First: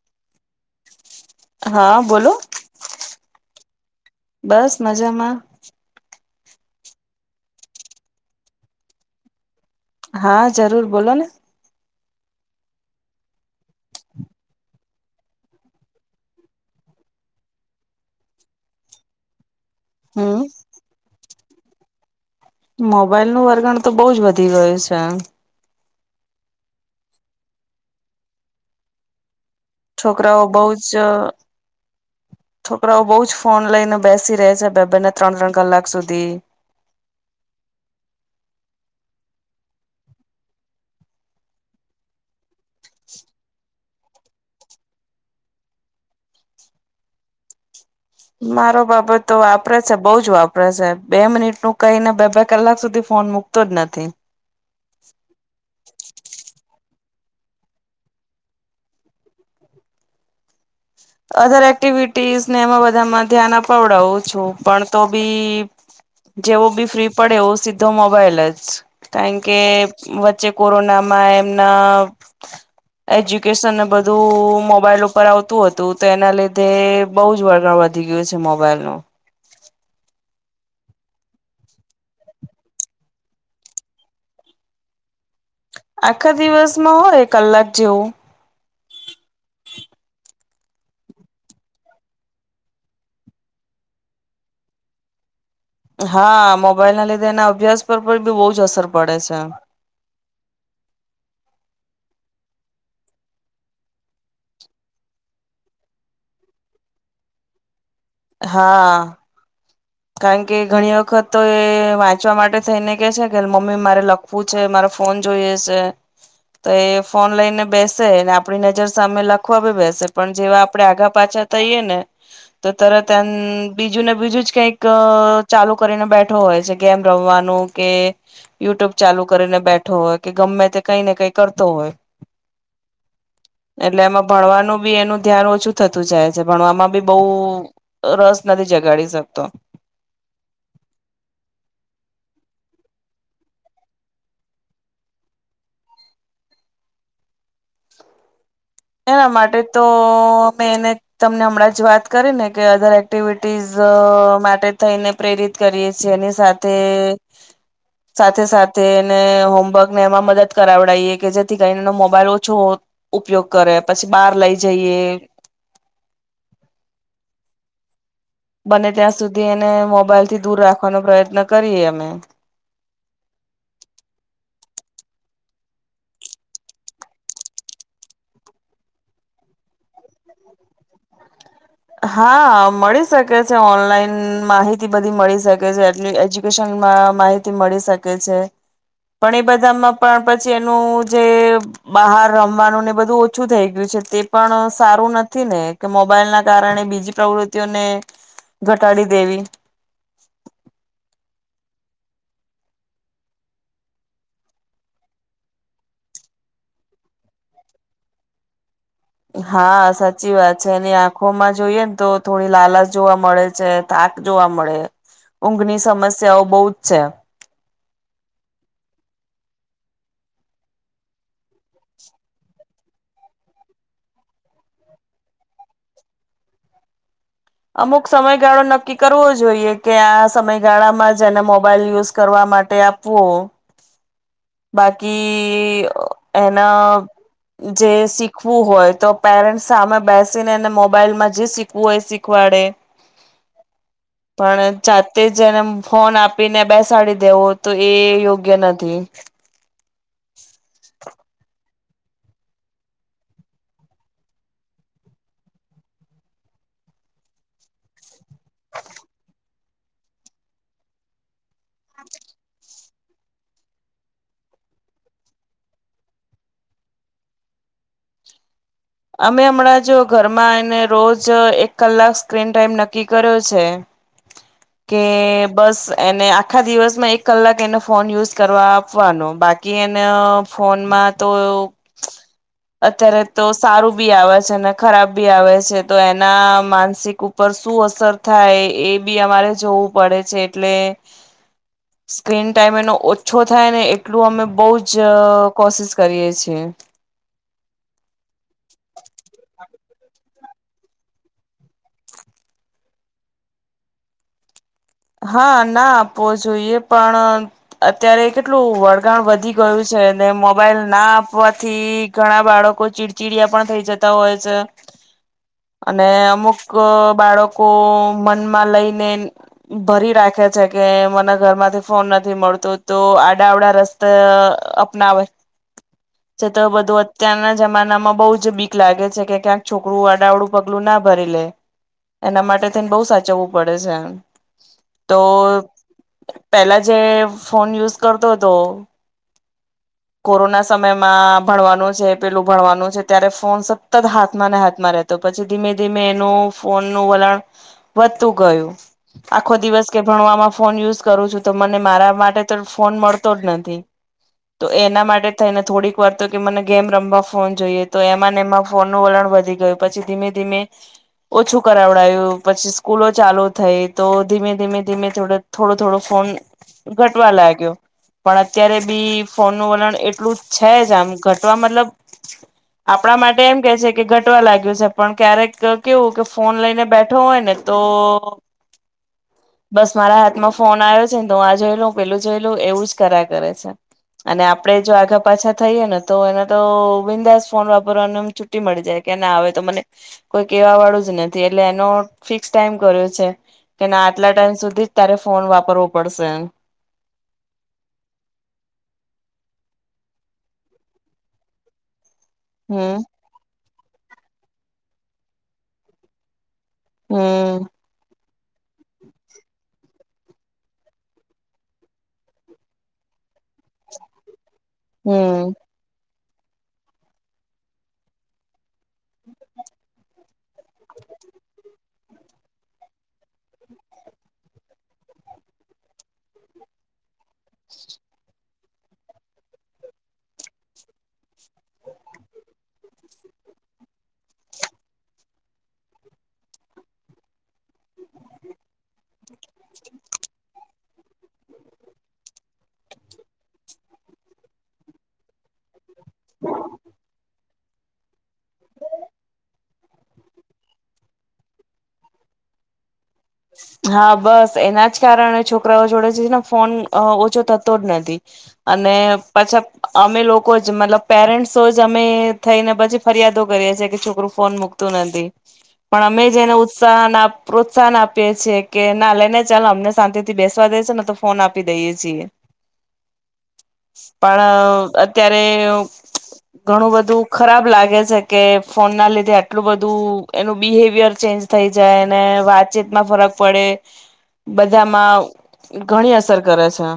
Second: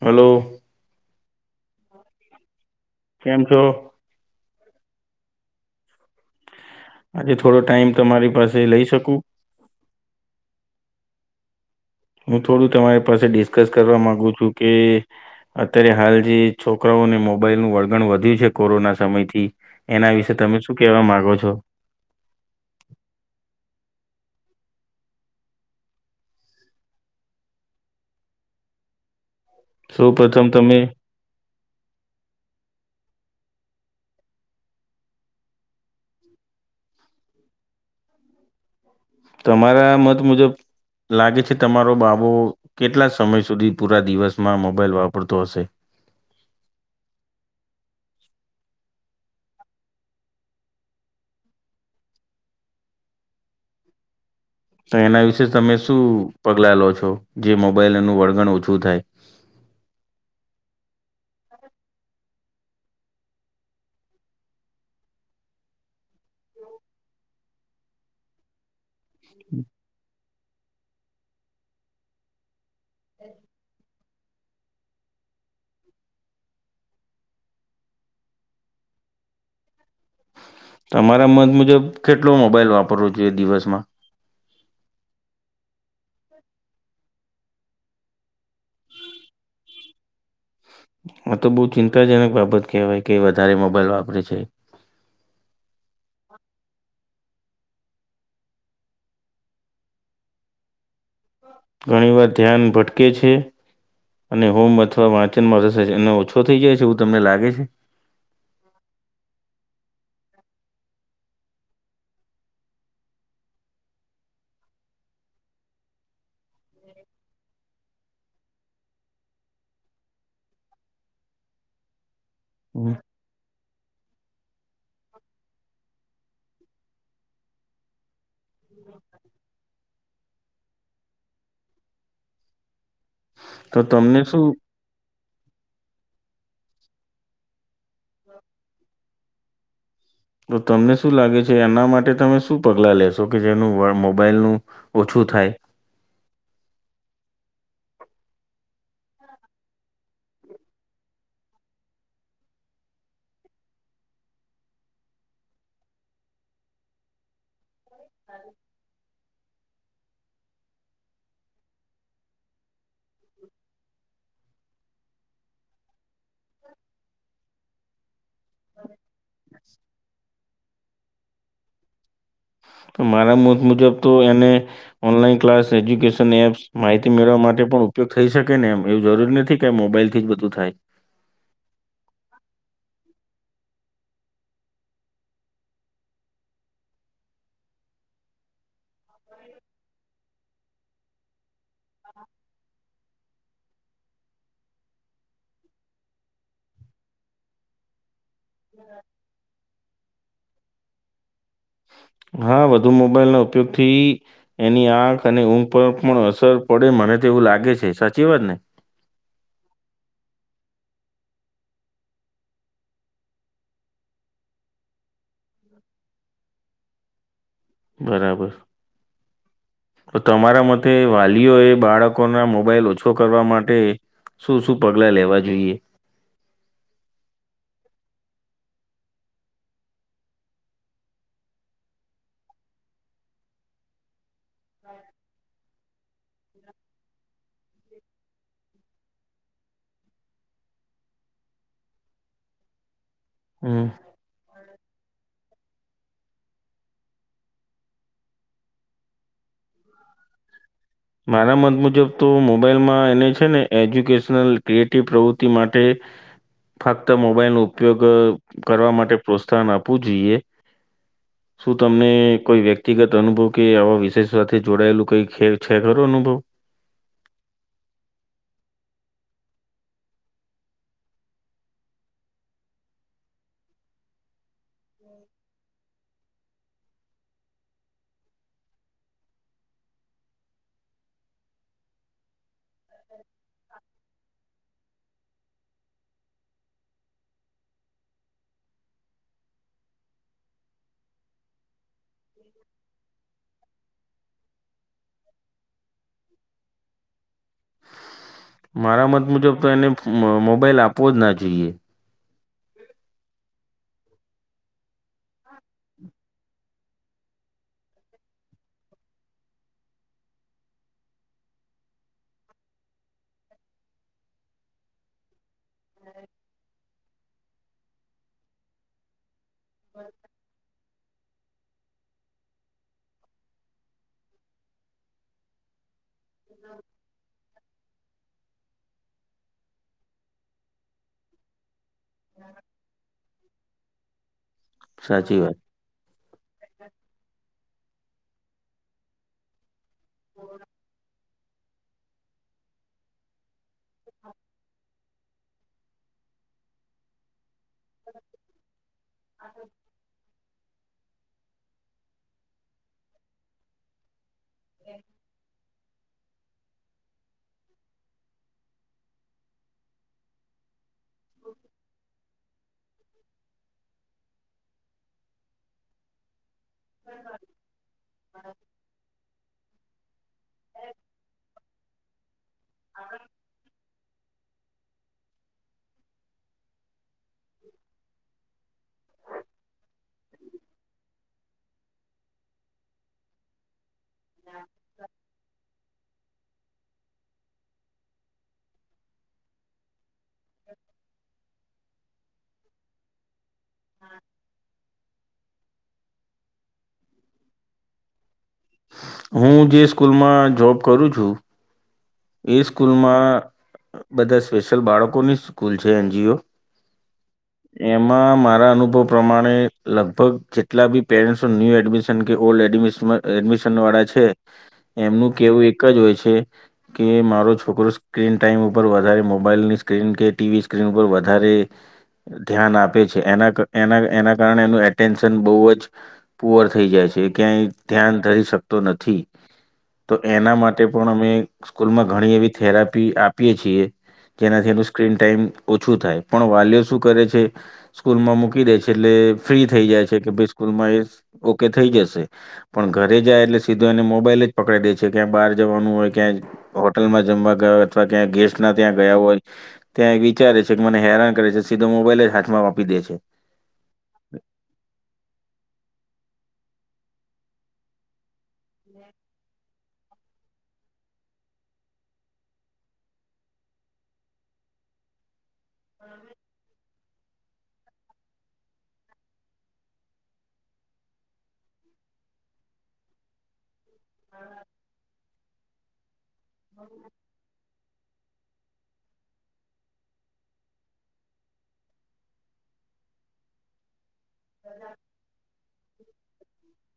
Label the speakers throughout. Speaker 1: Hello.
Speaker 2: હા, બોલો.
Speaker 1: કેમ છો?
Speaker 2: બસ મજામાં.
Speaker 1: આજે થોડો ટાઈમ, તમારી પાસે લઈ શકું?
Speaker 2: હા, જરૂર બોલોને
Speaker 1: હું થોડું તમારી પાસે ડિસ્કસ કરવા માગુ છું કે અત્યારે હાલ જે છોકરાઓને મોબાઈલનું વળગણ વધ્યું છે કોરોના સમયથી એના વિશે,
Speaker 2: હમ
Speaker 1: તમે શું કેવા માંગો છો? છો?
Speaker 2: મોબાઈલ નું વર્ગણ તો બોજ વધી ગયું છે.
Speaker 1: સૌ
Speaker 2: છોકરાઓ
Speaker 1: પ્રથમ
Speaker 2: બહુ
Speaker 1: તમે
Speaker 2: જ છોકરાઓ બહ જ ફોન લઈને બેસી રહે છે બે બેને ત્રણ ત્રણ કલાક સુધી.
Speaker 1: તમારા મત મુજબ લાગે છે તમારો બાબો કેટલા સમય સુધી પૂરા દિવસમાં મોબાઈલ વાપરતો હશે.
Speaker 2: મારો બાબત તો વાપરે છે બહ જ વાપરે છે બે મિનિટ નું કઈને બે બે કલાક સુધી ફોન મુકતો જ નથી.
Speaker 1: એના વિશે તમે શું પગલા લો છો? જે મોબાઈલનું વળગણ ઓછું થાય.
Speaker 2: અધર એક્ટિવિટીસ ને એમાં બધામાં ધ્યાન અપાવડાવું છું પણ તો બી જેવો બી ફ્રી પડે એવું સીધો મોબાઈલ જ. કારણ કે વચ્ચે કોરોના માં એમના એજ્યુકેશન ને બધું બધું મોબાઈલ ઉપર આવતું હતું. તું તો એના લીધે બહુ જ વળગા વધી ગયું છે મોબાઈલ નું.
Speaker 1: તમારા મત મુજબ કેટલો મોબાઈલ વાપરવો જોઈએ દિવસમાં?
Speaker 2: આખા દિવસમાં હોય કલાક જેવું. [inaudible]
Speaker 1: આ તો બહુ ચિંતાજનક બાબત કહેવાય કે વધારે મોબાઈલ વાપરે છે.
Speaker 2: હા મોબાઈલના લીધે એના અભ્યાસ પર પણ બી બહુ જ અસર પડે છે.
Speaker 1: ઘણી વાર ધ્યાન ભટકે છે, અને હોમ અથવા વાંચનમાં રસે અને ઓછો થઈ જાય છે એવું તમને લાગે છે?
Speaker 2: હા. કારણ કે ઘણી વખત તો એ વાંચવા માટે થઈને કે છે કે મમ્મી મારે લખવું છે મારો ફોન જોઈએ છે, તો એ ફોન લઈને બેસે ને આપણી નજર સામે લખવા ભી બેસે પણ જેવા આપડણે આગા પાછા થઈએ ને, તો
Speaker 1: હમ
Speaker 2: તરત એ બીજું ને બીજું જ કંઈક ચાલુ કરીને બેઠો હોય છે ગેમ રમવાનું કે, યુટ્યુબ ચાલુ કરીને બેઠો હોય કે ગમે તે કઈ ને કઈ કરતો હોય.
Speaker 1: તો
Speaker 2: એટલે
Speaker 1: તમને
Speaker 2: એમાં
Speaker 1: શું
Speaker 2: ભણવાનું બી એનું ધ્યાન ઓછું થતું. સ્કુલ જાય છે ભણવામાં બી બહુ રસ નથી જગાડી શકતો
Speaker 1: તો તમને શું લાગે છે એના માટે તમે શું પગલાં લેશો કે જેનું [inaudible] મોબાઈલનું ઓછું થાય
Speaker 2: એના માટે તો મેં એને તમને હમણાં જ વાત કરી ને કે અધર એક્ટિવિટીઝ માટે થઈને પ્રેરિત કરીએ છીએ એની સાથે સાથે સાથે એને હોમવર્ક ને એમાં મદદ કરાવડીએ કે જેથી કરીને એનો મોબાઈલ ઓછો ઉપયોગ કરે પછી બહાર લઈ જઈએ
Speaker 1: [inaudible]
Speaker 2: બને ત્યાં સુધી એને મોબાઈલ થી દૂર રાખ રાખવાનો પ્રયત્ન કરીએ અમે
Speaker 1: તો મારા મત મુજબ તો એને ઓનલાઈન ક્લાસ એજ્યુકેશન એપ્સ માહિતી મેળવવા માટે પણ ઉપયોગ થઈ શકે ને એમ એવું જરૂરી નથી કે મોબાઈલથી જ બધું થાય
Speaker 2: હા મળી શકે છે ઓનલાઈન માહિતી બધી મળી શકે છે એટલી એજ્યુકેશનમાં માહિતી મળી શકે છે પણ એ બધામાં પણ પછી એનું જે બહાર રમવાનું ને બધું ઓછું થઈ ગયું છે તે પણ સારું નથી ને કે મોબાઈલ ના કારણે બીજી પ્રવૃત્તિઓને ઘટાડી દેવી
Speaker 1: હા વધુ મોબાઈલના ઉપયોગથી એની આંખ અને ઊંઘ પર પણ અસર પડે મને તે એવું લાગે છે સાચી વાત ને
Speaker 2: હા સાચી વાત છે એની આંખોમાં જોઈએ ને તો થોડી લાલચ જોવા મળે છે થાક જોવા મળે ઊંઘની સમસ્યાઓ બહુ જ છે
Speaker 1: બરાબર તો તમારા મતે વાલીઓ એ બાળકોના મોબાઈલ ઓછો કરવા માટે શું શું પગલા લેવા જોઈએ
Speaker 2: અમુક સમયગાળો નક્કી કરવો જોઈએ કે આ સમયગાળામાં જેને મોબાઈલ યુઝ કરવા માટે આપવો બાકી એના જે શીખવું હોય તો પેરેન્ટ્સ સામે બેસીને એને મોબાઈલમાં જે શીખવું હોય એ શીખવાડે
Speaker 1: હમ
Speaker 2: પણ જાતે જ એને ફોન આપીને બેસાડી દેવો તો એ યોગ્ય નથી.
Speaker 1: મારા મત મુજબ તો મોબાઈલમાં એને છે ને એજ્યુકેશનલ ક્રિએટિવ પ્રવૃત્તિ માટે ફક્ત મોબાઈલનો ઉપયોગ અહ કરવા માટે પ્રોત્સાહન આપવું જોઈએ. શું તમને કોઈ વ્યક્તિગત અનુભવ કે આવા વિશેષ વાત તે જોડાયેલું કઈ ખે છે ખરું અનુભવ?
Speaker 2: અમે હમણાં જો ઘરમાં એ રોજ એક કલાક સ્ક્રીન ટાઈમ નક્કી કર્યો છે કે બસ એને આખા દિવસમાં એક કલાક એનો ફોન યુઝ કરવા આપવાનો બાકી એને ફોનમાં તો અત્યારે તો સારું બી આવે છે એને ખરાબ ભી આવે છે તો એના માનસિક ઉપર શું અસર થાય એ બી અમારે જોવું પડે છે એટલે સ્ક્રીન ટાઈમ એનો ઓછો થાય ને એ ટલું અમે બહુ જ જ કોશિસ કરીએ છીએ.
Speaker 1: મારા મત મુજબ તો એને મ-મોબાઈલ આપવો જ ના જોઈએ.
Speaker 2: હા, ના આપવો જોઈએ પણ અત્યારે કેટલું વળગાણ વધી ગયું છે મોબાઈલ ના આપવાથી ઘણા બાળકો ચીડચીડયા પણ થઈ જતા હોય છે. અને અમુક બાળકો મનમાં લઈને ભરી રાખે છે કે મ ના ઘર માંથી ફોન નથી મળતો તો આડા આવડા રસ્તા અહ અપનાવે જે તો બધું અત્યારના જમાના માં બઉ જ બી લાગે છે કે ક્યાંક છોકરું અડાઆવડું પગલું ના ભરી લે. એના માટે થઈન બહુ સાચવું પડે છેન તો
Speaker 1: સાચી વાત.
Speaker 2: પેલા જે ફોન યુઝ કરતો હતો. કોરોના સમયમાં. ભણવાનું છે પેલું ભણવાનું છે ત્યારે ફોન. સતત હાથ માને હાથ મા રહેતો. પછી ધીમે ધીમે એનું ફોનનું વલણ. વધતું ગયું આખો દિવસ કે ભણવામાં ફોન યુઝ. કરું છું તો મને મારા માટે તો ફોન મળતો જ નથી. તો એના માટે થઈને થોડીક વાર તો કે મને ગેમ રમવા ફોન જોઈએ તો એમાં એમાં ફોનનું વલણ વધી ગયું પછી ધીમે ધીમે ઓછું કરાવડાયું પછી સ્કૂલો ચાલુ થઈ તો ધીમે ધીમે ધીમે થોડ થોડું થોડું ફોન. ઘટવા લાગ્યો પણ અત્યારે બી. ફોનનું વલણ એટલું. છે જ આમ ઘટવા મતલબ આપણા માટે એમ કે છે કે ઘટ. લાગ્યું છે પણ ક્યારેક કેવું કે ફોન લઈને બેઠ. બેઠો હોય ને તો. બસ મારા હાથમાં ફોન આયો છે ને તો હું આ જોય લઉં, પેલું જોઈ લઉં એવું જ કર્યા કરે છે. અને આપડે જો આઘા પાછા થઈએે ને તો એને તો બિંદાસ ફોન વાપરનો એમ છુટ્ટી મળી જાય કે ના હવે તો મને કોઈ કેવા વાળું જ નથી. એટલે એનો ફિક્સ ટાઈમ કર્યો છે. કે ના આટલા ટાઈમ સુધી જ તારે ફો ફોન વાપરવો પડશે એમ.
Speaker 1: હું જે સ્કૂલમાં જોબ કરું છું એ
Speaker 2: હમ
Speaker 1: સ્કૂલમાં બધા સ્પેશિયલ બાળકોની સ્કૂલ છે એન જી ઓ.
Speaker 2: હમ
Speaker 1: એમાં મારા અનુભવ પ્રમાણે લગભગ જેટલા બી પેરેન્ટસ ન્યુ એડમિશન કે ઓલ્ડ એડમિશન વ એડમિશન વાળા છે એમનું
Speaker 2: હમ
Speaker 1: કેવું એક જ હોય છ કે કે મારો છોકરો સ્ક્રીન ટાઈમ ઉપર વધારે મોબાઈલની સ્ક્રીન કે ટીવી સ્ક્રીન ઉપર વધારે ધ્યાન આપે છે. એના ક એના-એના કારણે એનું એટેન્શન બહુ જ પુઅર થઈ જાય છે, એ ક્યાંય ધ્યાન ધરી શકતો નથી. તો એના માટે પણ અમે સ્કૂલમાં ઘણી એવી થેરાપી આપીએ છીએ, જેનાથી એનું સ્ક્રીન ટાઈમ ઓછું થાય, પણ વાલીઓ શું કરે છે સ્કૂલમાં મૂકી દે છે, એટલે ફ્રી થઈ જાય છે કે ભાઈ સ્કૂલમાં એ ઓકે થઈ જશે, પણ ઘરે જાય એટલે સીધો એને મોબાઈલ જ પકડાઈ દે છે, ક્યાંક બહાર જવાનું હોય ક્યાંય હોટલમાં જમવા ગયા હોય, અથવા ક્યાંય ગેસ્ટ ના ત્યાં ગયા હોય, ત્યાં એ વિચારે છે કે મને હેરાન કરે છે સીધો મોબાઈલ જ હાથમાં આપી દે છે.
Speaker 2: હા બસ એના જ કારણે છોકરાઓ જોડે છેને ફોન અ ઓછો થતો જ નથી અને પછા અમે લોકો જ મતલબ પેરેન્ટસો જ અમે થઈને પછી ફરિયાદો કરીએ છીએ કે છોકરું ફોન મુકતું નથી પણ અમે જ એને ઉત્સાહન આપ પ્રોત્સાહન આપ પીએ છે કે ના લઈને ચાલો અમને શાંતિ થી બેસવા દે છે ને તો ફોન આપી દઈએ છીએ. પણ અત્યારે ઘણું બધું ખરાબ લાગે છે. કે ફોન ના લીધે આટલું બધું એનું બિહેવિયર ચેન્જ થઈ જાય વાત ચેતમાં ફરક પડે. બધામાં ઘણી અસર કરે છે.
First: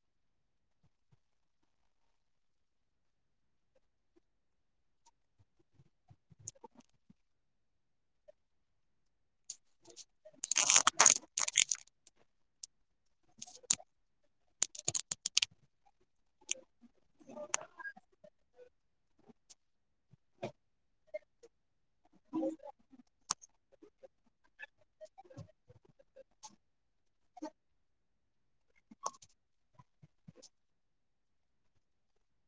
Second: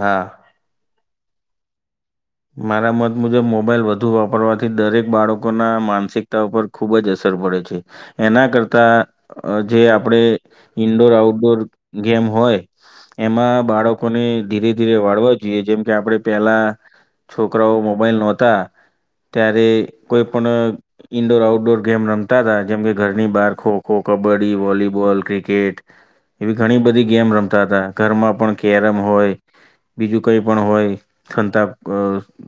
Speaker 1: હા. મારા મત મુજબ મોબાઈલ વધુ વાપરવાથી દરેક બાળકોના માનસિકતા ઉપર ખૂબ જ અસર પડે છે એના કરતાં જે આપણે ઈન્ડોર આઉટડોર ગેમ હોય એમાં બાળકોને ધીરે ધીરે વાળવા જોઈએ જેમકે આપણે પહેલા છોકરાઓ મોબાઈલ નહોતા ત્યારે કોઈ પણ ઈન્ડોર આઉટડોર ગેમ રમતા હતા જેમકે ઘરની બહાર ખો ખો કબડ્ડી વોલીબોલ ક્રિકેટ એવી ઘણી બધી ગેમ રમતા હતા ઘરમાં પણ કેરમ હોય બીજું કંઈ પણ હોય છનતા અ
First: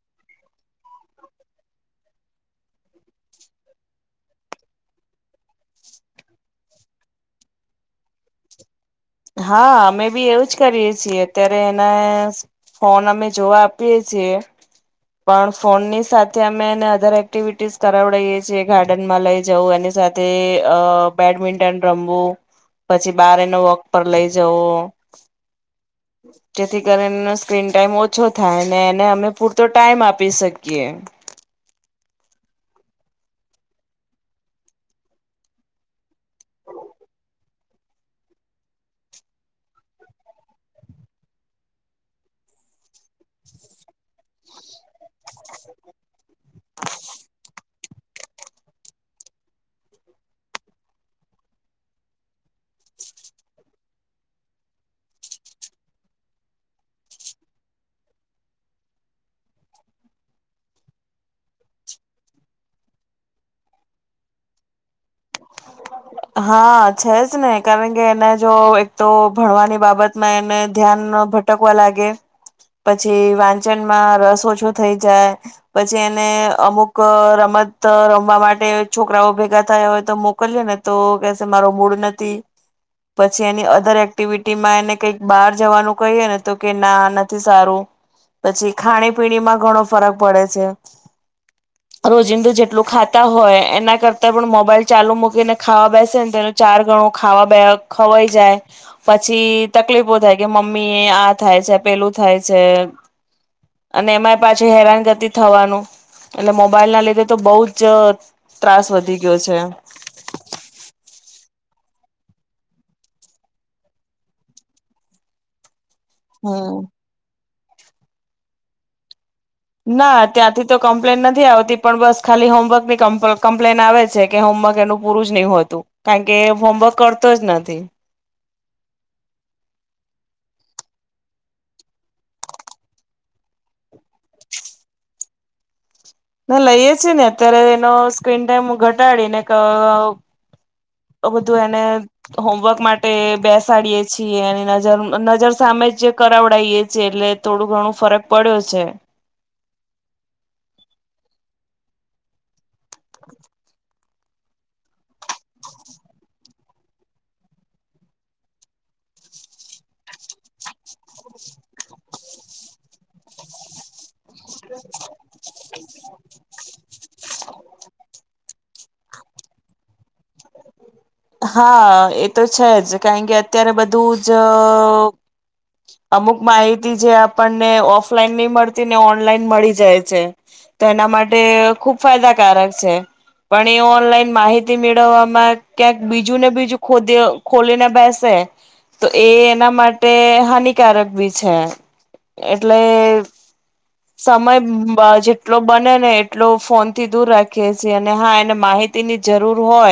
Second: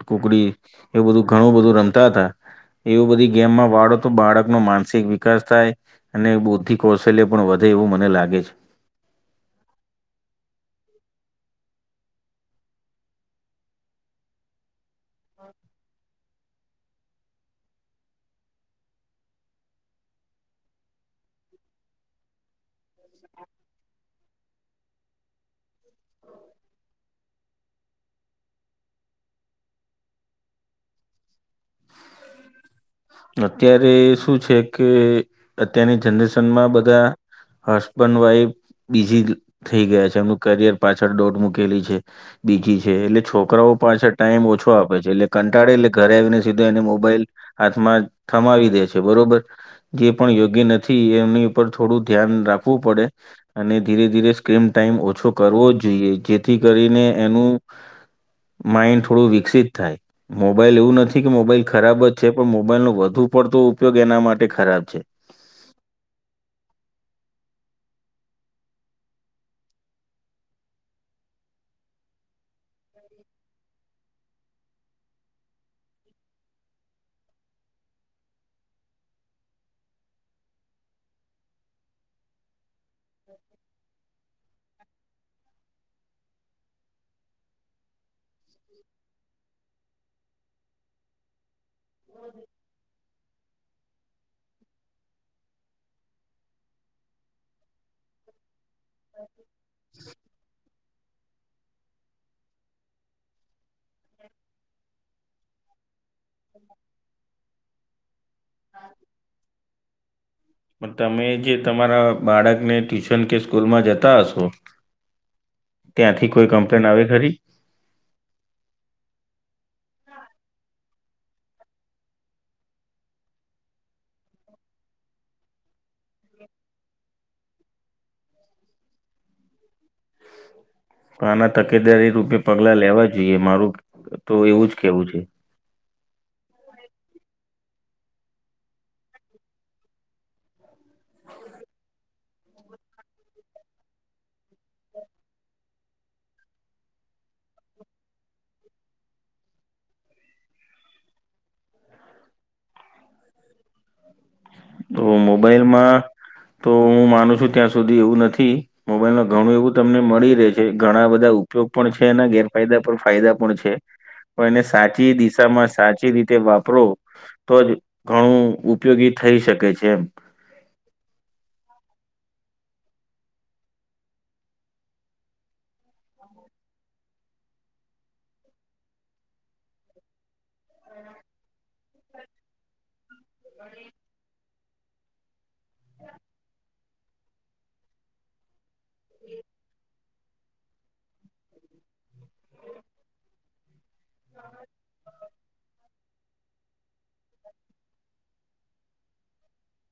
Speaker 1: કુકડી એું બધું ઘણું બધું રમતા હતા એવું બધી ગેમમાં વાળો તો બાળક ન માનસિક વિકાસ થાય અને બુદ્ધિક કૌશલ્ય પણ વધે એવું મને લાગે છે.
Speaker 2: હા અમે બી એવું જ કરીએ છીએ અત્યારે ફોન અમે જોવા આપીએ છીએ પણ ફોન ની સાથે અમેને અધર એક્ટિવિટીસ કરાવીડીએ છીએ ગાર્ડનમાં લઈ જવું એની સાથે અ બેડમિન્ટન રમવું પછી બાર એનો વોક પર લઈ જવ જેથી કરીનો સ્ક્રીન ટાઈમ ઓછો થાય ને એને અમે પૂરતો ટાઈમ આપી શકીએ.
Speaker 1: અત્યારે શું છે કે અત્યારની જનરેશનમાં બધા હસબન્ડ વાઈફ બીજી થઈ ગયા છે એમનું કરિયર પાછળ દોટ મૂકેલી છે બીજી છે એટલે છોકરાઓ પાછળ ટાઈમ ઓછો આપે છે એટલે કંટાળે એટલે ઘરે આવીને સીધા એને મોબાઈલ થમાવી દે છે બરોબર જે પણ યોગ્ય નથી એમની ઉપર થોડું ધ્યાન રાખવું પડે અને ધીરે ધીરે સ્ક્રીન ટાઈમ ઓછો કરવો જ જોઈએ જેથી કરીને એનું માઈન્ડ થોડું વિકસિત થાય મોબાઈલ એવું નથી કે મોબાઈલ ખરાબ જ છે. પણ મોબાઈલ નો વધુ પડતો ઉપયોગ એના માટે ખરાબ છે.
Speaker 2: હા છે જ ને કારણ કે એને જો એક તો ભણવાની બાબતમાં એને ધ્યાન ભટકવા લાગે પછી વાંચનમાં રસ ઓછો થઈ જાય પછી એને અમુક રમત રમવા માટે છોકરાઓ ભેગા થાય હોય તો મો મોને તો મારો મૂડ નથી પછી એની અધર એક્ટિવિટીમાં એને કઈક બહાર જવાનું કહીએ ને તો કે ના નથી સારું પછી ખાણી પીણીમાં ઘણો ફરક પડે છે રોજિંદું જેટલું ખાતા હોય એના કરતા પણ મોબાઈલ ચાલુ મક એને ખાવા બેસે ને તો એનું ચાર ગણું ખાવા બે ખવાઈ જાય. પછી તકલીફો થાય. કે મમ્મી આ થાય છે પેલું થાય છે અને એમાં પાછી હેરાનગતિ થવાનું. એટલે મોબાઈલ ના લીધે તો બઉુ જ ત્રાસ વધી ગયો છે.
Speaker 1: પણ તમે જે તમારા બાળકને ટ્યુશન કે સ્કૂલમાં જતા હશો. ત્યાંથી કોઈ
Speaker 2: હમ.
Speaker 1: કમ્પ્લેન આવે ખરી?
Speaker 2: ના ત્યાંથી તો કમ્પ્લેન નથી આવતી પણ બસ ખાલી હોમવર્કની કમ્પ્લેન આવે છે કે હોમવર્ક એનું પૂરું જ નહી હોતું કારણ કે હોમવર્ક કરતો જ નથી.
Speaker 1: આના તકેદારી રૂપે પગલા લેવા જોઈએ મારું તો એવું જ કેવું છે.
Speaker 2: ના લઈએ છીએ ને અત્યારે એનો સ્ક્રીન ટાઈમ ઘટાડી ને કા અ બધું એને હોમવર્ક માટે બેસાડીએ છીએ અને નજર નજર સામે જ કરાવડાવએ છીએ એટલે થોડું ઘણું ફરક પડ્યો છે. [inaudible]
Speaker 1: તો મોબાઈલમાં તો હું માનું છું ત્યાં સુધી એવું નથી મોબાઈલમાં ઘણું એવું તમને મળી રહે છે ઘણા બધા ઉપયોગ પણ છે અને ગેરફાયદા પર ફાયદા પણ છે પણ એને સાચી દિશામાં સાચી રીતે વાપરો તો જ ઘણું ઉપયોગી થઈ શકે. કે છે એમ.
Speaker 2: હા એ તો છે જ કારણ કે અત્યારે બધું જ અમુક માહિતી જે આપણને ઓફલાઈન નહી મળતી ને ઓનલાઈન મળી જાય છે તો એના માટે ખુબ ફાયદાકારક છે પણ એ ઓનલાઈન માહિતી થી મેળવવામાં ક્યાંક બીજું ને બીજું ખોદી ખોલીને બેસે. તો એ એના માટે હાનિકારક બી છે. એટલે સમય બ જેટલો બને ને એટલો ફોનથી દૂર રાખીએ છીએ અને હા એને માહિતીની જરૂર હોય